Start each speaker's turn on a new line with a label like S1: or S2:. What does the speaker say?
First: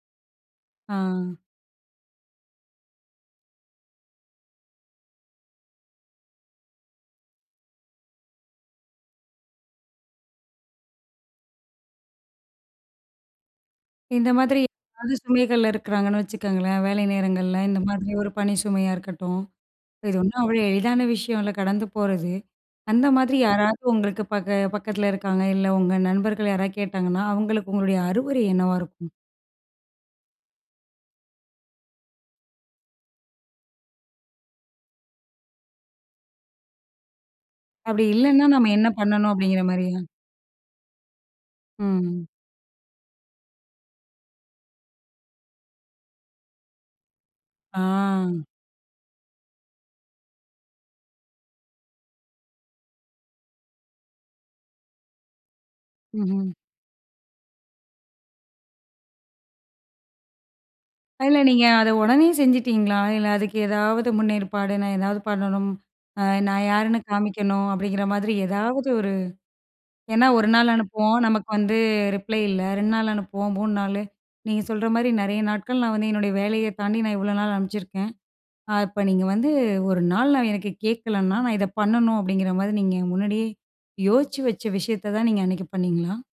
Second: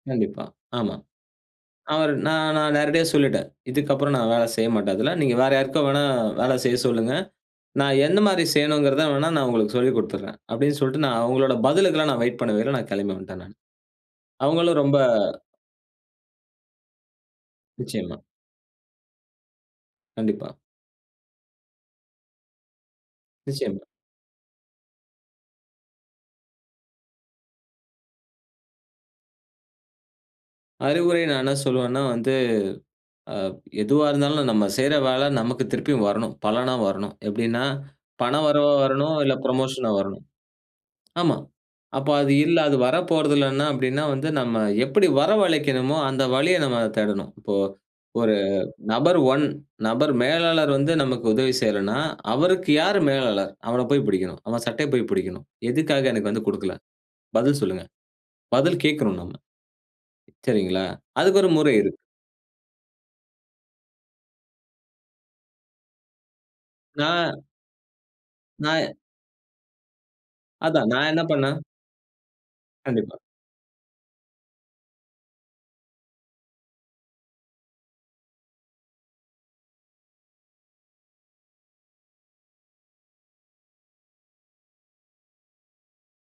S1: கண்டிப்பா. ஆமா.
S2: ஆ.
S1: அவர் நான் நான் நேரடியா சொல்லிட்டேன். இதுக்கு அப்புறம் நான் வேல செய்ய மாட்டேன் அதுல. நீங்க வேற யாருக்கோ வேணா, வேல செய்ய சொல்லுங்க. நான் எந்த மாரி செய்யணும்ங்கிறத வேணா, நான் உங்களுக்கு சொல்லிக் குடுத்துடுறேன். அப்டினு சொல்லிட்டு நான் அவங்களோட பதிலுக்குலாம் நான் வெயிட் பண்ணவே இல்ல, நான் கிளம்பி வந்ட்டேன் நானு.
S2: இந்த மாதிரி
S1: அவங்களும் ரொம்ப
S2: யாராவது சுமைகள்ல இருக்குறாங்கன்னு வச்சுக்கோங்களேன், வேலை நேரங்கள்ல, இந்த மாதிரி
S1: நிச்சியமா.
S2: ஒரு பணி சுமையா இருக்கட்டும், இது ஒண்ணும்
S1: கண்டிப்பா.
S2: அவ்ளோ எளிதான விஷயம் இல்ல கடந்து போறது. அந்த மாதிரி
S1: நிச்சியமா.
S2: யாராவது உங்களுக்கு பக்க பக்கத்தில இருக்காங்க, இல்ல உங்க நண்பர்கள் யாராது கேட்டாங்கன்னா, அவங்களுக்கு உங்களுடைய அறிவுரை என்னவா இருக்கும்?
S1: அறிவுரை நான் என்ன சொல்லுவேன்னா வந்து, அ எதுவா இருந்தாலும் நம்ம செய்ற வேல நமக்கு திருப்பியும் வரணும். பலனா வரணும். எப்டின்னா
S2: அப்டி இல்லன்னா,
S1: பணம்
S2: நம்ம
S1: வரவா
S2: என்ன
S1: வரணும்,
S2: பண்ணணும்
S1: இல்ல
S2: அப்டிங்கிற
S1: புரமோஷனா
S2: மாரியா?
S1: வரணும். ஆமா. அப்ப
S2: ம்.
S1: அது இல்ல, அது வரப்போறது இல்லன்னா அப்டின்னா வந்து நம்ம எப்டி வரவழைக்கணுமோ அந்த வழிய நம்ம தேடணும். இப்போ, 1
S2: ஆ
S1: நபர் 1 நபர் மேலாளர் வந்து நமக்கு உதவி செய்யலன்னா, அவருக்கு யாரு மேலாளர்? அவனப் போய் புடிக்கணும். அவன் சட்டைய போய், புடிக்கணும். எதுக்காக எனக்கு வந்து
S2: ம்ஹ்ம்.
S1: குடுக்கல? பதில் சொல்லுங்க. பதில் கேட்கணும் நம்ம. சரிங்களா?
S2: அதுல
S1: அதுக்கு ஒரு
S2: நீங்க
S1: முறை
S2: அத
S1: இருக்கு.
S2: உடனே செஞ்சுட்டீங்களா? இல்ல, அதுக்கு எதாவது முன்னேற்பாடு நான் எதாவது பண்ணணும், அ நான் யாருன்னு
S1: நா
S2: காமிக்கணும், அப்டிங்கிற மாதிரி
S1: நா
S2: ஏதாவது ஒரு ஏன்னா 1 நாள்
S1: அதான், நான்
S2: அனுப்புவோம்.
S1: என்ன
S2: நமக்கு
S1: பண்ணேன்?
S2: வந்து ரிப்ளை இல்ல. 2 நாள்
S1: கண்டிப்பா.
S2: அனுப்புவோம், 3 நாளு. நீங்க சொல்ற மாரி நெறைய நாட்கள் நான் வந்து என்னுடைய வேலைய தாண்டி நான் இவ்வளோ நாள் அனுப்பிச்சிருக்கேன். ஆ இப்ப நீங்க வந்து 1 நாள் நான் எனக்கு கேட்கலன்னா, நான் இத பண்ணணும் அப்டிங்குற மாதிரி நீங்க முன்னாடியே யோசிச்சு வச்ச விஷயத்த தான் நீங்க அன்னைக்கு பண்ணீங்களா?